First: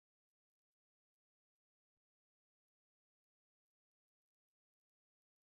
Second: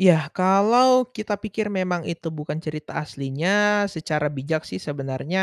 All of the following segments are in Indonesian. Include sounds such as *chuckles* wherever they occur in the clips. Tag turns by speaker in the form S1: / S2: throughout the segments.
S1: Iya, kalau kita pikir memang itu bukan cerita aslinya secara bijak sih sebenarnya,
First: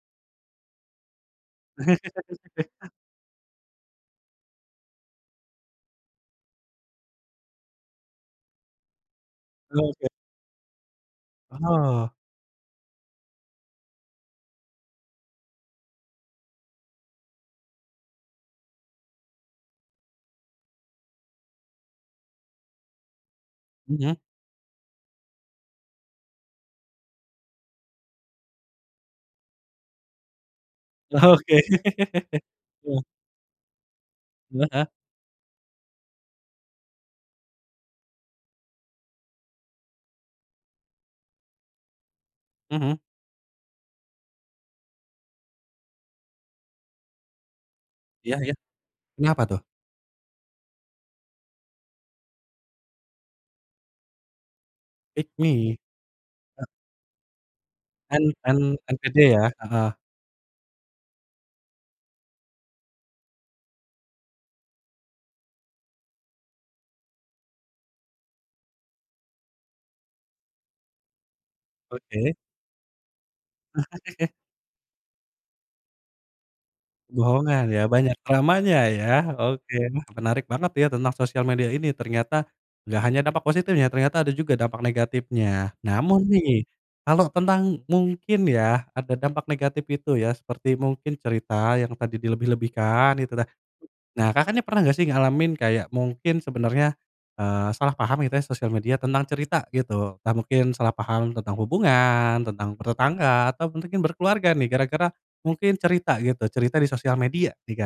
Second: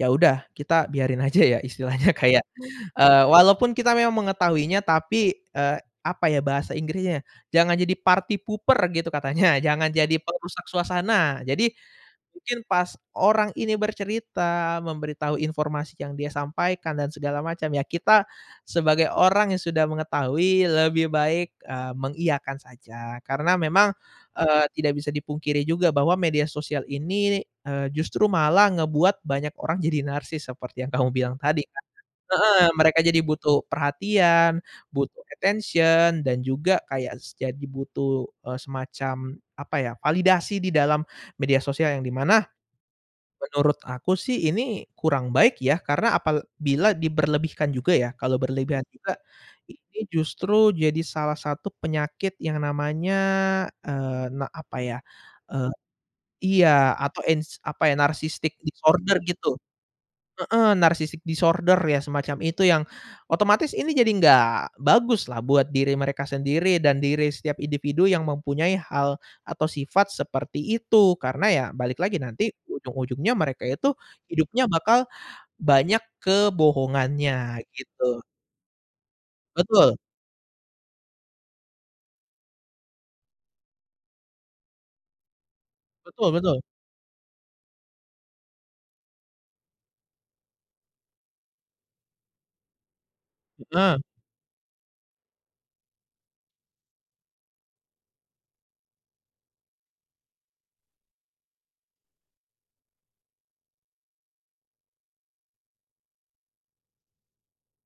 S1: ya udah kita biarin aja ya istilahnya kayak,
S2: *chuckles*
S1: eee, walaupun kita memang mengetahuinya tapi, eee, apa ya bahasa Inggrisnya ya, jangan jadi party pooper gitu katanya, jangan
S2: Oke.
S1: jadi perusak suasana. Jadi,
S2: Oh.
S1: mungkin pas orang ini bercerita memberitahu informasi yang dia sampaikan dan segala macam, ya kita sebagai orang yang sudah mengetahui, lebih baik, eee, mengiyakan saja, karena memang,
S2: Mmm.
S1: eee, tidak bisa dipungkiri juga bahwa media sosial ini, eee, justru malah ngebuat banyak orang jadi narsis seperti yang kamu
S2: Oke.
S1: bilang tadi kan
S2: *chuckles*
S1: heeh. Mereka
S2: Ya.
S1: jadi butuh perhatian,
S2: Heeh heeh.
S1: butuh attention dan juga kayak s jadi butuh, eee, semacam apa ya, validasi di dalam media sosial, yang di mana
S2: Mhm.
S1: menurut aku sih ini kurang baik ya, karena apabila diberlebihkan juga ya,
S2: Iya
S1: kalau
S2: iya.
S1: berlebihan juga
S2: Kenapa tuh?
S1: ini justru jadi salah satu penyakit yang namanya, eee, na apa ya,
S2: Pick
S1: eee
S2: me.
S1: iya. Atau ins apa ya,
S2: kan
S1: narcissistic
S2: kan,
S1: disorder
S2: gede ya,
S1: gitu.
S2: heeh.
S1: Heeh, narcissistic disorder ya, semacam itu yang otomatis ini jadi nggak baguslah buat diri mereka sendiri dan diri setiap individu yang mempunyai hal atau sifat seperti itu. Karena ya balik lagi
S2: Oke.
S1: nanti ujung-ujungnya mereka itu
S2: *chuckles*
S1: hidupnya bakal banyak kebohongannya,
S2: Bohongan ya, banyak
S1: gitu.
S2: dramanya ya. Oke,
S1: Betul.
S2: wah menarik banget ya tentang sosial media ini, ternyata gak hanya dampak positif ya, ternyata ada juga dampak negatifnya. Namun
S1: Betul betul.
S2: nih, kalau tentang mungkin ya ada dampak negatif itu ya, seperti mungkin cerita yang tadi dilebih-lebihkan gitulah.
S1: Heeh.
S2: Nah, Kakak nih pernah nggak sih ngalamin kayak mungkin sebenarnya, eee, salah paham gitu ya sosial media, tentang cerita gitu. Entah mungkin salah paham tentang hubungan, tentang bertetangga, atau mungkin berkeluarga nih, gara-gara mungkin cerita gitu, cerita di sosial media nih, Kak.